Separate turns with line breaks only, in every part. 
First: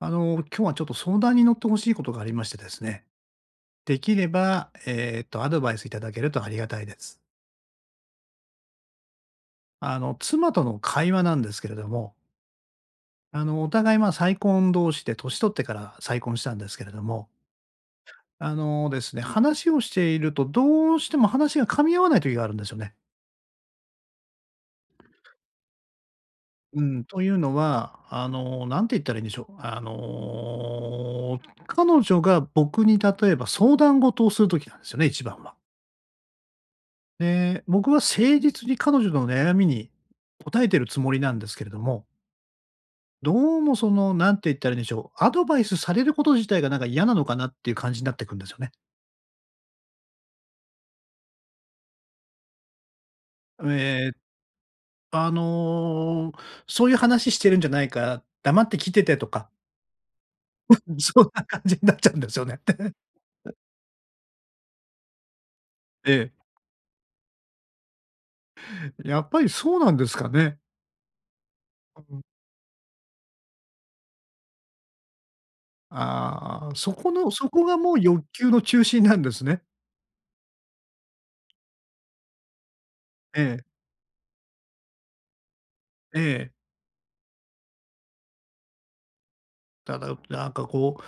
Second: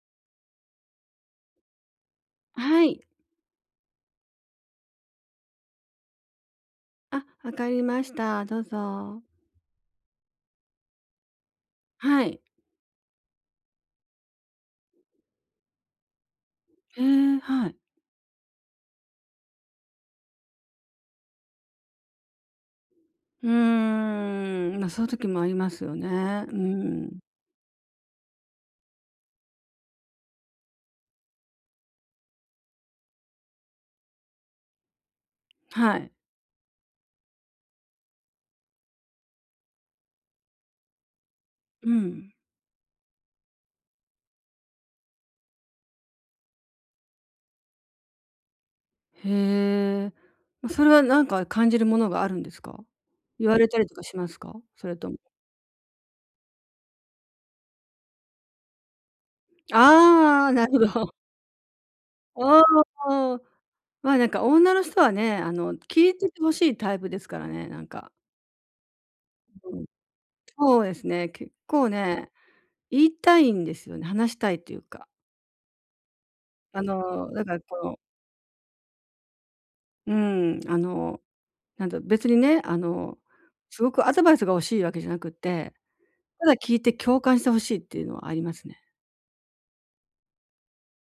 あの、今日はちょっと相談に乗って欲しいことがありましてです
はい。
ね。出来ればええと、アドバイスいただけるとありがたいです。
あ、分かりました。どうぞ。
あの、妻との会話なんですけれども。
はい。
あの、お互い、ま、再婚同士で年取ってから再婚したんですけれど
へ
も。
え、はい。
あのですね、話をしていると、どうしても話が噛み合わない時があるんですよね。
うーん。ま、そういう時もありますよね。う
うん、
ん。
というのは、あの、何て言ったらいいんでしょう？あの、彼女が僕に、例えば、相談事をする時なんすよね、一番は。
はい。
で、僕は誠実に彼女の悩みに、答えているつもりなんですけれど
う
も。
ん。
どうもその、何て言ったらいいんでしょう、アドバイスされること自体がなんか嫌なのかな？っていう感じなってくんですよね。
へえ、ま、それは何か感じるものがあるんですか？言われたりとか
え、
しますか？それとも。
あの、そういう話ししてるんじゃないから、黙って聞いててとか。
ああ、なる ほど。
そんな感じになっちゃうんですよ
あ
ね。
あ、ああ、ま、なんか女の人はね、あの、聞
え
いて
え。
て欲しいタイプですからね、なんか。
やっぱりそ
う
う
ん。
なんですかね。
そうですね。結構
あ、うん。
ね、言いたいんですよね。話したいというか。
ああ、
あ
そこの
の、だ
そ
から、
こが
こ
も
う
う欲求の中心なんですね。
うーん。あの、なんだろ。別にね、あの、
ええ。
すごくアドバイスが欲しいわけじゃなくって、
え
た
え。
だ聞いて共感して欲しいっていうのはありますね。
ただ、なんかこう、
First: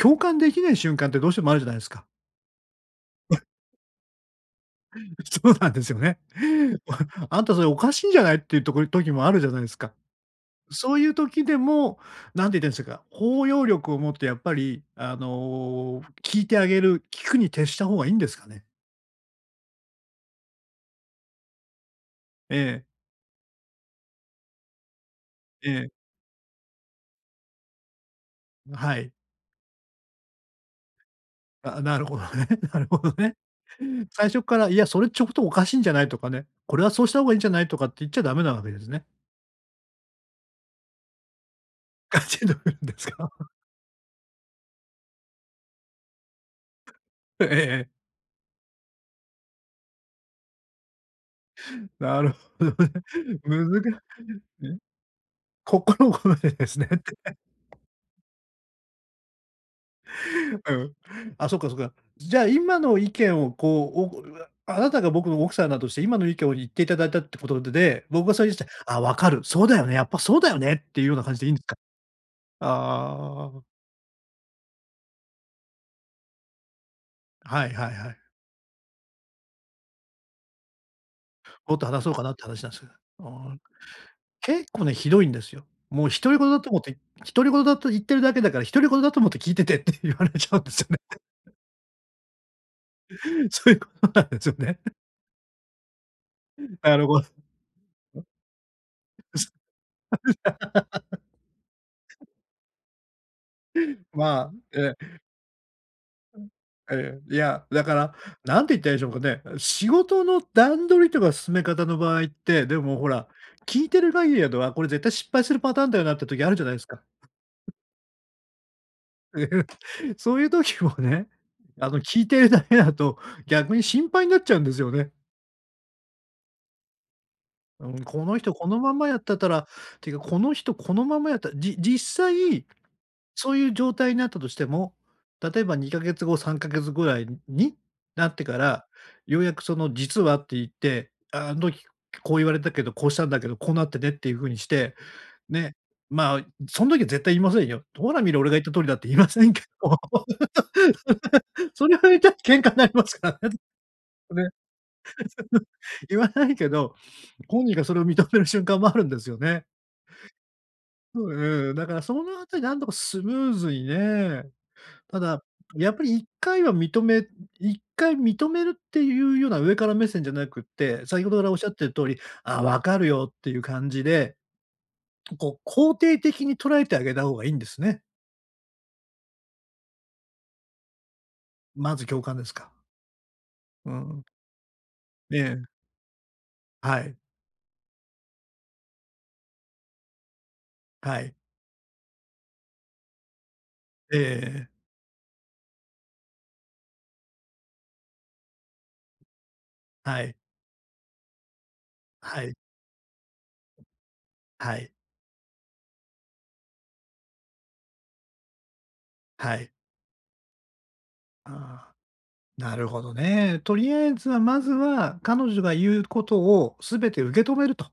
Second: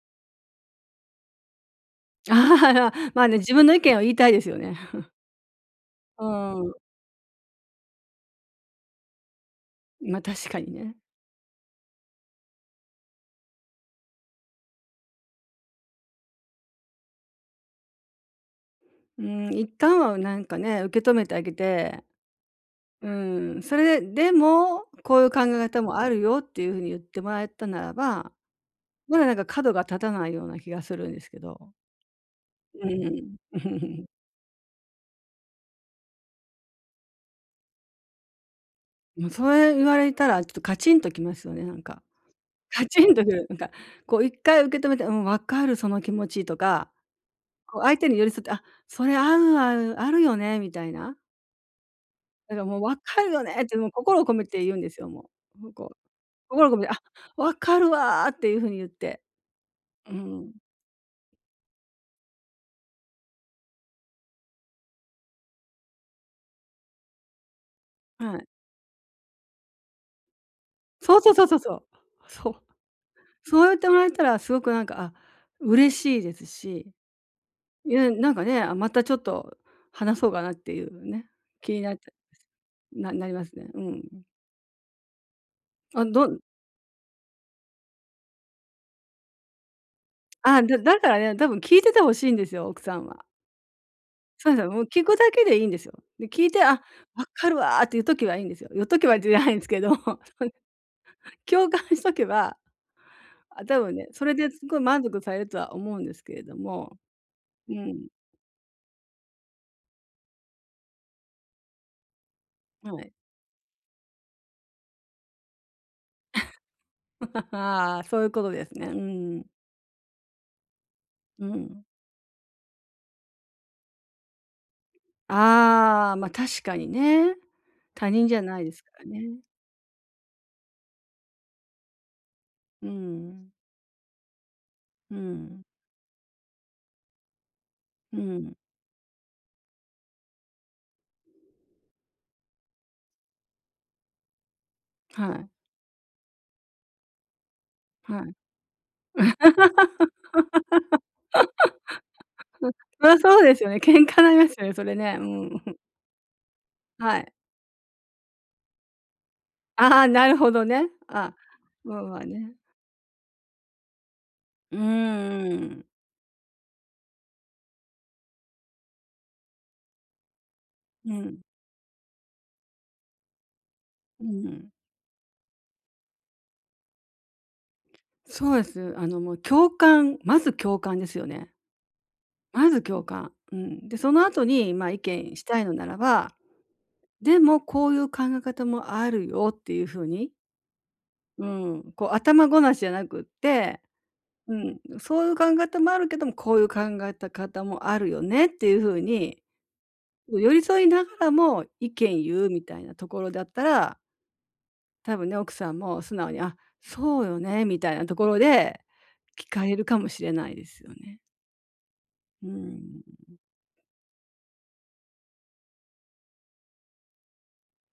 共感できない瞬間ってどうしてもあるじゃないすか。
まあね。自分の意見を言いたいですよね。
そうなんですよね。
うーん。
あんたそれ、おかしいんじゃないっていうところ時もあるじゃないすか。
ま、確かに
そ
ね。
ういう時でも、なんて言っってんしぇか、包容力を持ってやっぱり、あの、聞いてあげる、聞くに徹した方がいいんですかね。
うーん、一旦は、なんかね、受け止めてあげて
ええ。
うーん、それで、でも、こういう考え
え
方
え。
もあるよ、っていうふうに言ってもらえたならば、
ん、はい。
まだなんか、角が立たないような気がするんですけど。
あ、なるほどね、な
う
るほど
ーん。
ね。最初から、いやそれちょっと、おかしいんじゃないとかね。これはそうした方がいいんじゃないとかって言っちゃダメなわけですね。
も、それ言われたら、ちょっとカチンときますよね、なんか。
カチンとくる
カ
んで
チ
す
ンと
か。
くる、なんか。こう、一回受け止めて、「うん、分かるその気持ち」とか、
ふ、えええ
こう、
え。
相手に寄り添って、あ、それ、ある、ある、あるよね、みたいな。
なるほ
え、で、
ど
もう
ね。
分かるよね、って
難
もう
し
心を込めて
いす
言う
ね。
んですよ、もう、むこ
心ことでで
心を込
すね
め
っ
あ、
て。
わかるわっていう風に言って。うん。
うん。あ、そっかそっか。じゃあ、今の意見をこう、お [unintelligible] あなたが僕の奥さんだとして、今の意見を言っていただいたってことでで、僕が
は
さ
い。
いして、ああ、分かる、そうだよね、やっぱそうだよねっていうよう
そう
な
そ
感
う
じ
そ
で
う
いいん
そう
で
そ
か？
う。そう。
あ
そ
あ。
う言ってもらえたらすごくなんか、あ、嬉しいですし。
はいはい
う
はい。
ん、なんかね、あ、またちょっと話そうかなっていうね、気
もっ
に
と
なっ
話そ
て
うかなって話なんです。
な
あ
なります
ん。
ね。うん。
結構ね、ひどいんですよ。
あ、
もう
ど
独
ん
り言だと思って独り言だと言ってるだけだから独り言だと思って聞いててって言われちゃう
あ、
んで
だ
すよね。
だからね、あ、多分聞いてて欲しいんですよ、奥さんは。
そういうことなんです
そ
よ
うすよ、
ね。
もう聞くだけでいいんですよ。で、聞いて、あ、
なるご
分
す。
かるわっていうときはいいんですよ。言っとけばじゃないんですけど、ほん 共感しとけば、あ、多分ね、それ
ま
で
あ、
すごい
ええ。
満足されるとは思うんですけ
う
れ
ん、
ども、
ええ、いや、
う
だか
ん。
ら何て言ったらいいんでしょうかね。仕事の段取りとか進め方の場合って、でも
は
ほ
い。
ら、聞いてる限りだと、あ、これ絶対失敗するパターンだよなって時あるじゃないすか。
ああ、そういうことですね。うん。
そういう時もね、
うん。
あの、聞いてるだけだと逆に心配になっちゃうんですよね。
ああ、まあ、確かにね。
うーん。
他
こ
人
の
じゃ
人
ない
こ
で
の
す
ま
から
まやって
ね。
たらっていうか、この人このままやったら、じ実際
うん。
そういう状態になったとしても、
う
例
ん。
えば、2か月後、3か月後ぐらいに
う
なって
ん。
から、ようやくその実はって言って、あん時こう言われたけど、こうしたんだけど、こうなってねっていう風にして、
はい。
ね、まあ、そん時は絶対言いませんよ。ほら
は
見
い。
ろ、俺が言った通りだって言いませんけど。それを言った喧嘩になり ま
そりゃ
すか
そう
ら
で
ね。
すよね。喧嘩にな
それ、
りますよね、それね。う
その、
ん。
言わないけど、
はい。
本人がそれを認める瞬間もあるんですよね。
ああ、なるほどね。
う
あ、
んうん、だか
ま
ら
あ
そ
まあ
のあた
ね。
りなんとかスムーズにね、
う
ただ、
ーん。
やっぱり一回は認め一回認めるっていうような上から目線じゃなくって、
う
先ほど
ん。
からおっしゃってる通り、ああ、分かるよっていう感じ
う
で、
ん。
こう肯定的に捉えてあげた方がいいんですね。
そうです。あの、もう共感、まず共感ですよね。
まず共感ですか？
まず共感、うん。
う
で、その
ん。
後にまあ、意
え
見したい
え。
のならば、
はい。
でも、こういう考え方もあるよっていうふうに
はい。
うん、こう、頭ごなしじゃなくって、う
ええ。
ん、そういう考えたまるけども、こういう考えた方もあるよねっていうふうに、
はい。
こう寄り添いながらも意見言
は
う
い。
みたいなところだったら
はい。
多分ね、奥さんも素直に、あ、そうよねみたいなところで、聞
は
か
い。
れるかもしれないですよね。
ああ、
う
なる
ん。
ほどね。とりあえずはまずは彼女が言うことをすべて受け止めると。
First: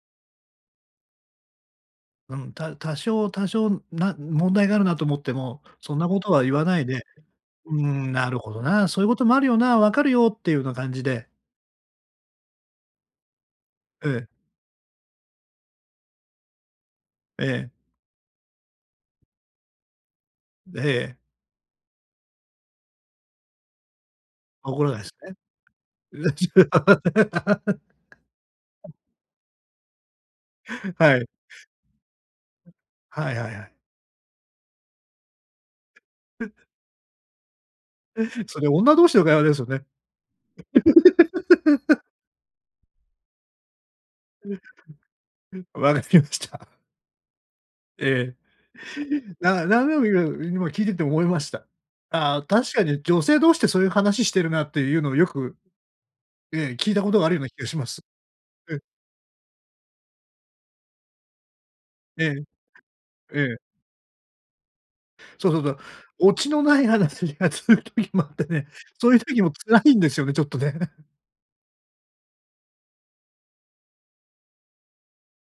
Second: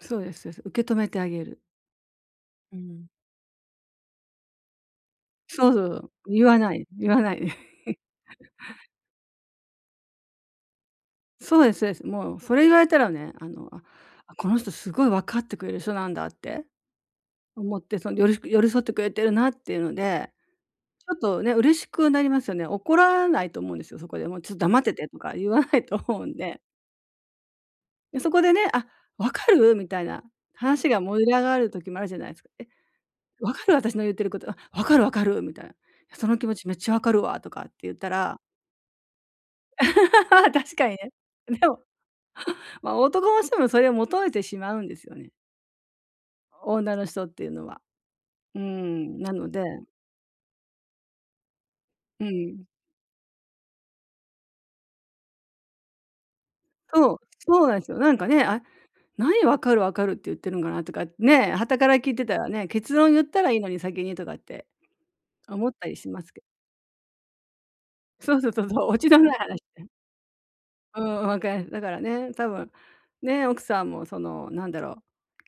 そうですそうです。受け止めてあげる。
うん、
う
た多
ん。
少多少な問題があるなと思っても、
そうそう
そ
そ
んな
う、
ことは
言
言
わ
わ
な
ない
い、
で、
言わない。
「うーん、なるほど な、そういうこともあるよな、分かるよ」っていうような感じで。
そうですそうです。もうそれ言われたらね、あの、
ええ。
あ、この人すごいわかってくれる人なんだって
ええ。
思ってその寄り寄り添ってくれてるなっていうので、
え
ちょ
え。
っとね、嬉しくなりますよね。怒らないと思うんですよ、そこでもうちょっ黙っ
怒ら
て
ない
て
す
とか
ね。
言わないと思うんで。でそこでね、「あ、分かる？」みたいな話が
は
盛
い。
り上がる時もあるじゃないすか。「え、
はいは
わ
いは
か
い。
る、私の言ってること」「分かる分かる」みたいな。「その気持ち めっちゃわかるわ」とかって言ったら。
それ女同士の会話ですよね。
確かにね。でも ま、男の人もそれを求めてしまうんですよね。
わかりました。
女の人っていうのは、
え
うん、な
え、
ので。
な何でも今、今聞いてて思いました。
う
ああ、
ん。
確かに女性同士でそういう話してるなっていうのをよく、ええ、聞いたこ
そう、
とがあるような気
そ
が
うな
し
んで
ま
すよ。
す。
なんかね、あ、
うん。
何分かる分かるって言ってるのかなとかね、傍から聞いて
え
た
え。
らね、結論言っ
え
たらい
え。
いのに先にとかって
そうそう
思
そ
っ
う。
たりします
オ
けど。
チのない話が続く時もあっ
そう
て
そうそ
ね、
うそう、落ち
そうい
の
う
ない
時も
話
辛
で。
いんですよね、ちょっとね。
う ん、分かる。だからね、多分ね、奥さんもそのなんだろう、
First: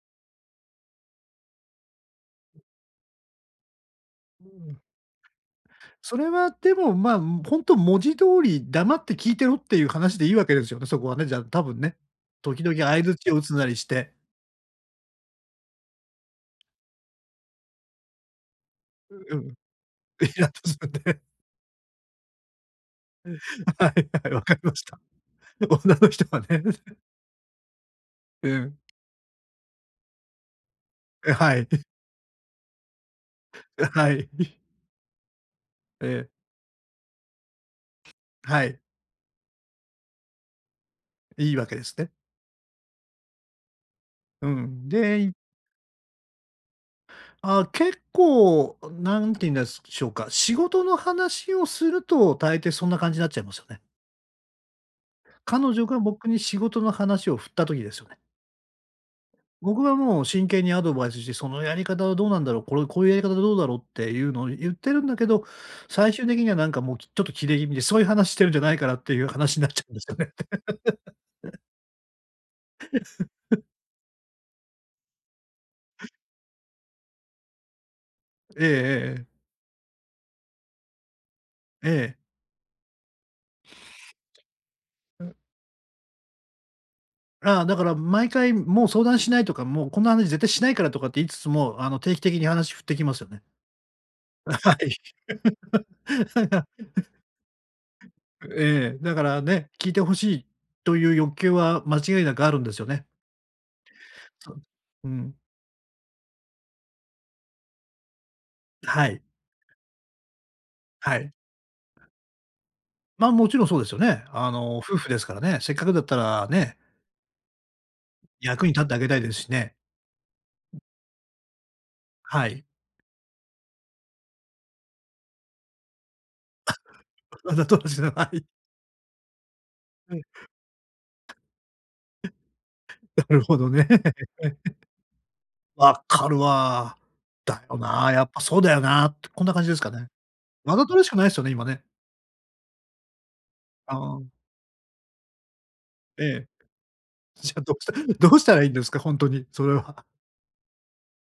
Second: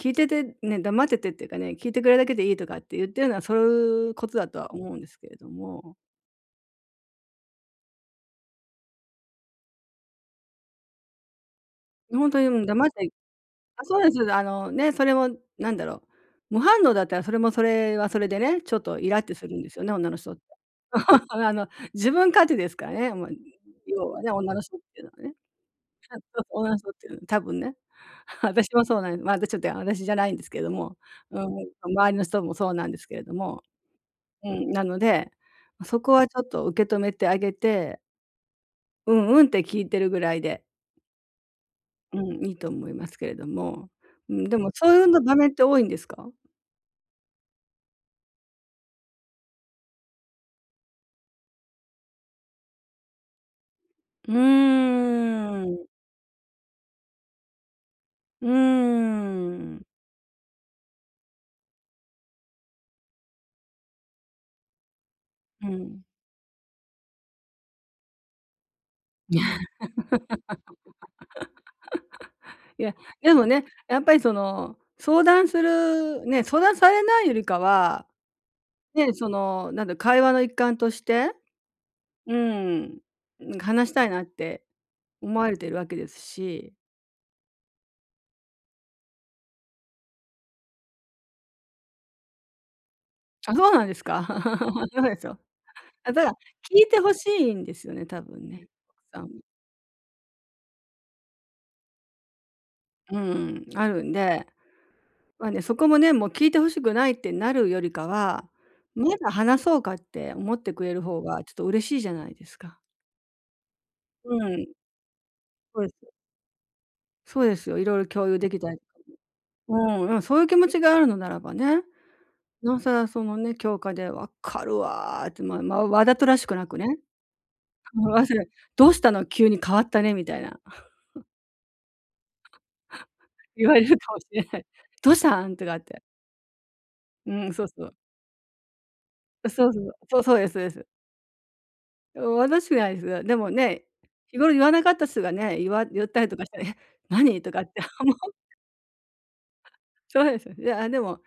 聞いててね、黙っててっていうかね、聞いてくれるだけでいいとかって言ってるのはそういうこと
う
だとは
ん。
思うんですけれども。
それはでもま、ほんと、文字通り黙って聞いてろっていう話でいいわけですよね、そこはね、じゃあ多分ね、
ほんとにも
時
う
々
黙っ
相
て
槌を打つなり
あ、
し
そうで
て。
す。あのね、それも、なんだろう、無反応だったらそれも、それはそれでね、ちょっとイラッて
う、う
す
ん。
るんですよね、女の人っ
イ
て。
ラっとするんでね。
あの、自分勝手ですからね、もう
は
要
い、
はね、
はい、わ
女
か
の
りま
人っ
した。
ていうのはね。
女の
あ、
人
そ
は
う、
ね。
女の人っ て、多分ね、
う
私
ん。
もそうなんです。まだちょっと私じゃないんですけども、
う、
うーん、
はい。
周りの人もそうなんですけれども。
う、はい。
う ん、なので、そ
え
こは
え。
ちょっと受け止めてあげて
はい。
うん、うんって聞いてるぐらいで。
いいわけですね。
うん、いいと思いますけれども。うん、
う
でも
ん、
そういうな
でい
場面って多いんですか？
ああ、結構何て言うんですしょうか、仕事の話をすると大抵そんな感じになっちゃいますよね。
うー
彼女
ん。
が僕に仕事の話を振った時ですよね。
うー
僕
ん。
はもう真剣にアドバイスして、「そのやり方はどうなんだろう、これ、こういうやり方はどうだろう」っていうのを言ってるんだけど、
うん。
最終的にはなんかもうちょっとキレ気味で、「そういう話してるんじゃないから」っていう、
いや。
話になっちゃうんですよね。
いや、でも ね、やっぱりその相談するね、相談されないよりかは、
ええええ
ね、
ええ。
そのなんだろう、会話の一環として、
ええ。
うーん、話したいなって
う。
思われているわけですし。
ああ、だから、毎回「もう相談しない」とか、「もうこんな話絶対しないから」とかって言いつつも、あの定期的に話振ってきますよね。
あ、そうなんですか？
は い。
そうですよ。ただ 聞いて欲しいんですよね、多分ね、
ええ。だ
さ
か
ん。
らね、聞いて欲しいという欲求は間違いなくあるんですよね。
うーん、あるんで。
そう。うん。
まあね、そこもね、もう聞いて欲しくないってなるよりかは、
は
ま
い。
だ話そうかって思ってくれる
は
方
い。
がちょっと嬉しいじゃないですか。
ま、もちろんそうですよね。
う
あ
ん。
の、夫婦ですからね、せっ
そ
か
うで
くだっ
す。
たらね。
そうですよ、色々共有でき
役
た
に
り。
立ってあげたいですしね。
うん、でもそういう気持ちがあるのならばね、
はい。
尚更そのね、共感で分かるわって、まま、わざとらしくな
あ、
くね。
わざとらしく
思いま
な
すよ。
い。
どうしたの？急に変わった
う
ね
ん。
みたいな。
なる ほ
言
ど
われ
ね。
るかもしれない。「どうしたん？」とかっ
「分
て。
かるわ。
うん、
だ
そう
よ
そう。
な、やっぱそうだよな」って、こんな感
そ
じ
う
で
そ
すか
う。
ね。
そう、そうですで
わ
す。
ざとらしくないですよね、今ね。
わざとらしくないですが。でもね、
あ。
日頃言わなかった人がね、いわ言ったりとか
ええ。
して、「え、何？」と
じゃ
か
あ
っ
どう
て
したら、
思う。
どうしたらいいんですか？ほんとに、それは。
そうですよね。いやでも、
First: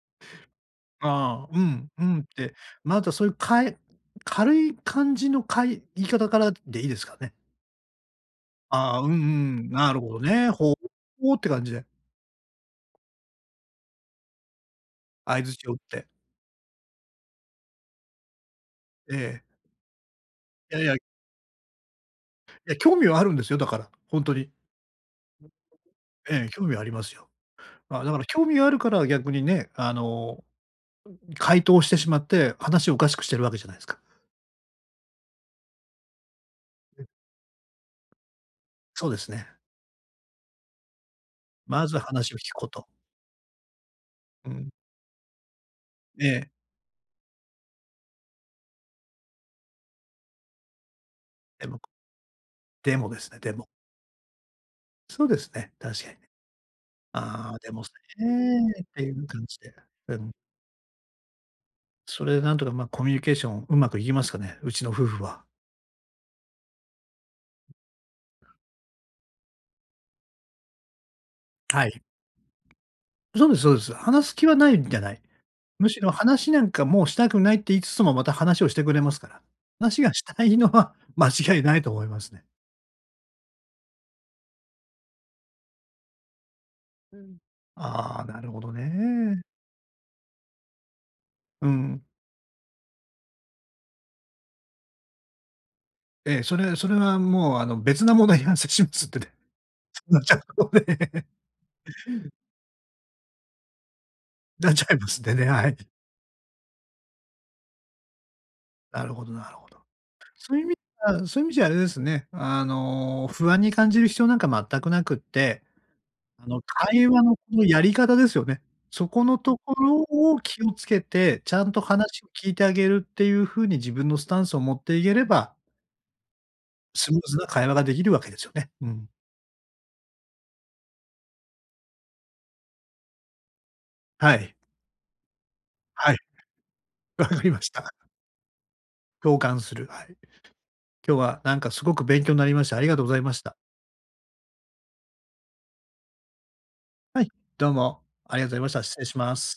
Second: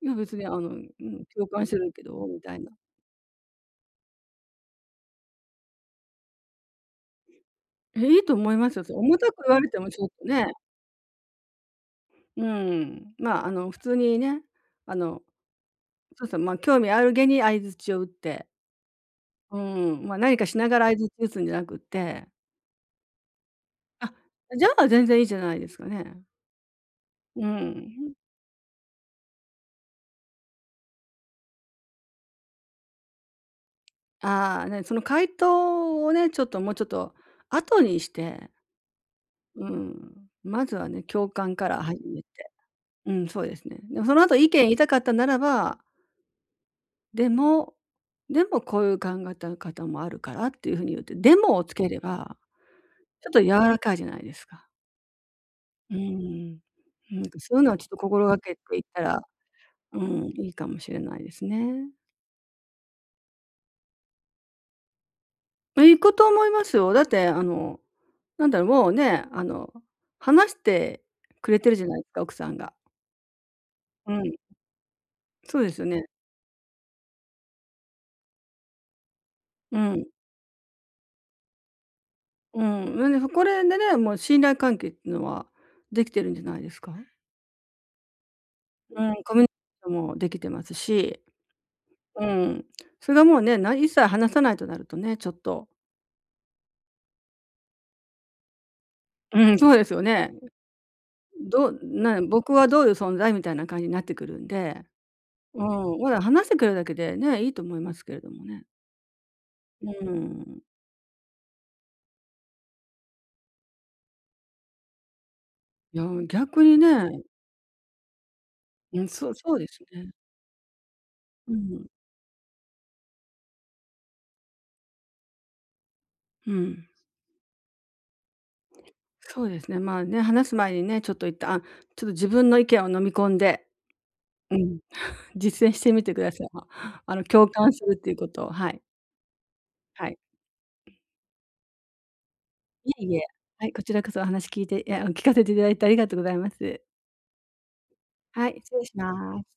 いや別にあの、うん、共
ああ、う
感して
ん、
るけ
うんっ
どみ
て、
たいな。
まだそういう、かい軽い感じの、かい言い方からでいいですかね？
え、いいと思いますよ。そ、
あ、うんう
重たく言われ
ん。
ても、
なる
ちょっ
ほど
と
ね。
ね。
ほうほうって感じで。
うん、まあ、あの普通にね、あの、
相槌を打って。
そうですね、ま、興味ある気に相槌を打って。
ええ。
うん、ま、何かしな
え、
が
い
ら
や。
相槌打つんじゃなくって。
いや、興味はあるんですよ、だから、
あ、
ほんとに。
じゃあ全然いいじゃないですかね。
え、興味はありますよ。
う
あ、だ
ん。
から興味があるから逆にね、あの、ん、回答してしまって、話をおかしくしているわけじゃないですか。
ああ、ね、その回答をね、ちょっともうちょっ
え。
と後にして
そうですね。
うん、まずはね、共感から
まず
始め
話を聞
て。
く事。
うん、そうですね。でもその後意
う
見言
ん。
いたかったならば
ええ。
「でも。でも、こういう考え方もあるから」っていうふうに言って、でもを
で
つ
も。
ければ、
でもで
ちょっ
すね。
と柔
でも。
らかいじゃないですか？
そうですね、
うー
確かに。
ん。なんか
あ
そう
あ、
いうの
で
は
も
ちょっ
そ
と
れ
心がけて言
ね、
っ
っ
た
てい
ら、
う感じで。
う
う
ん、
ん。
いいかもしれないですね。
それでなんとか、ま、コミュニケーションうまくいきますかね、うちの夫婦は。
いくと思いますよ。だってあのなんだろう、もうね、あの、話してくれてるじ
は
ゃな
い。
いですか、奥さんが。
そうですそうです。
う
話
ん。
す気はないんじゃない。
そうです
む
よ
し
ね。
ろ話なんかもうしたくないって言いつつも、また話をしてくれますから。
う
話
ん。
がしたいのは間違いないと思いますね。
うーん。うえで、ふこれでね、もう信頼関係ってのはできてるんじゃないですか？
うん。ああ、なるほど
うん、こ
ね。
みゅにしょんもできてますし。
うん。
うん、それはもうね、な一切話さないとなるとね、ちょっと。
ええ。それそれはもうあの別なものを [unintelligible] しますってて。
うん、そうですよ
[unintelligible]
ね。どうなんや、僕はどういう存在？みたいな感じになってくるん
なっ
で。
ちゃいますんでね、
うー
はい。
ん、おら、話してくれるだけで、ね、いいと思いますけれどもね。
なるほどなるほど。
うー
そうい
ん。
う意味ではそういう意味じゃあれですね、あの、不安に感じる必要なんか全くなくって、
いや、うん、
あの、
逆に
会
ね。
話のこのやり方ですよね。
うん。
そこ
そう
の
そ
と
うで
こ
す
ろ
ね。
を気をつけて、
う
ちゃんと
ん。
話を聞いてあげるっていうふうに自分のスタンスを持っていければ
うん。
スムーズな会話ができるわけですよね。うん。
そうですね。まあ、ね、話す前にね、ちょっと一旦、あ、ちょっと自分の意見を飲み込んで。
はい。
うん。実践してみ
は
て
い。
ください。ま、あの
わか
共
りまし
感す
た。
るっていうことを、はい。
共感する。は
は
い。
い。
今日はなんかすごく勉強になりました。あり
い
がと
え
うご
い
ざ
え。
いました。
はい、こちらこそお話聞いていや、あ、聞かせていただいてありがとうございます。
はい、どうもあり
は
が
い、
とうご
失
ざいました。
礼し
失礼しま
ます。
す。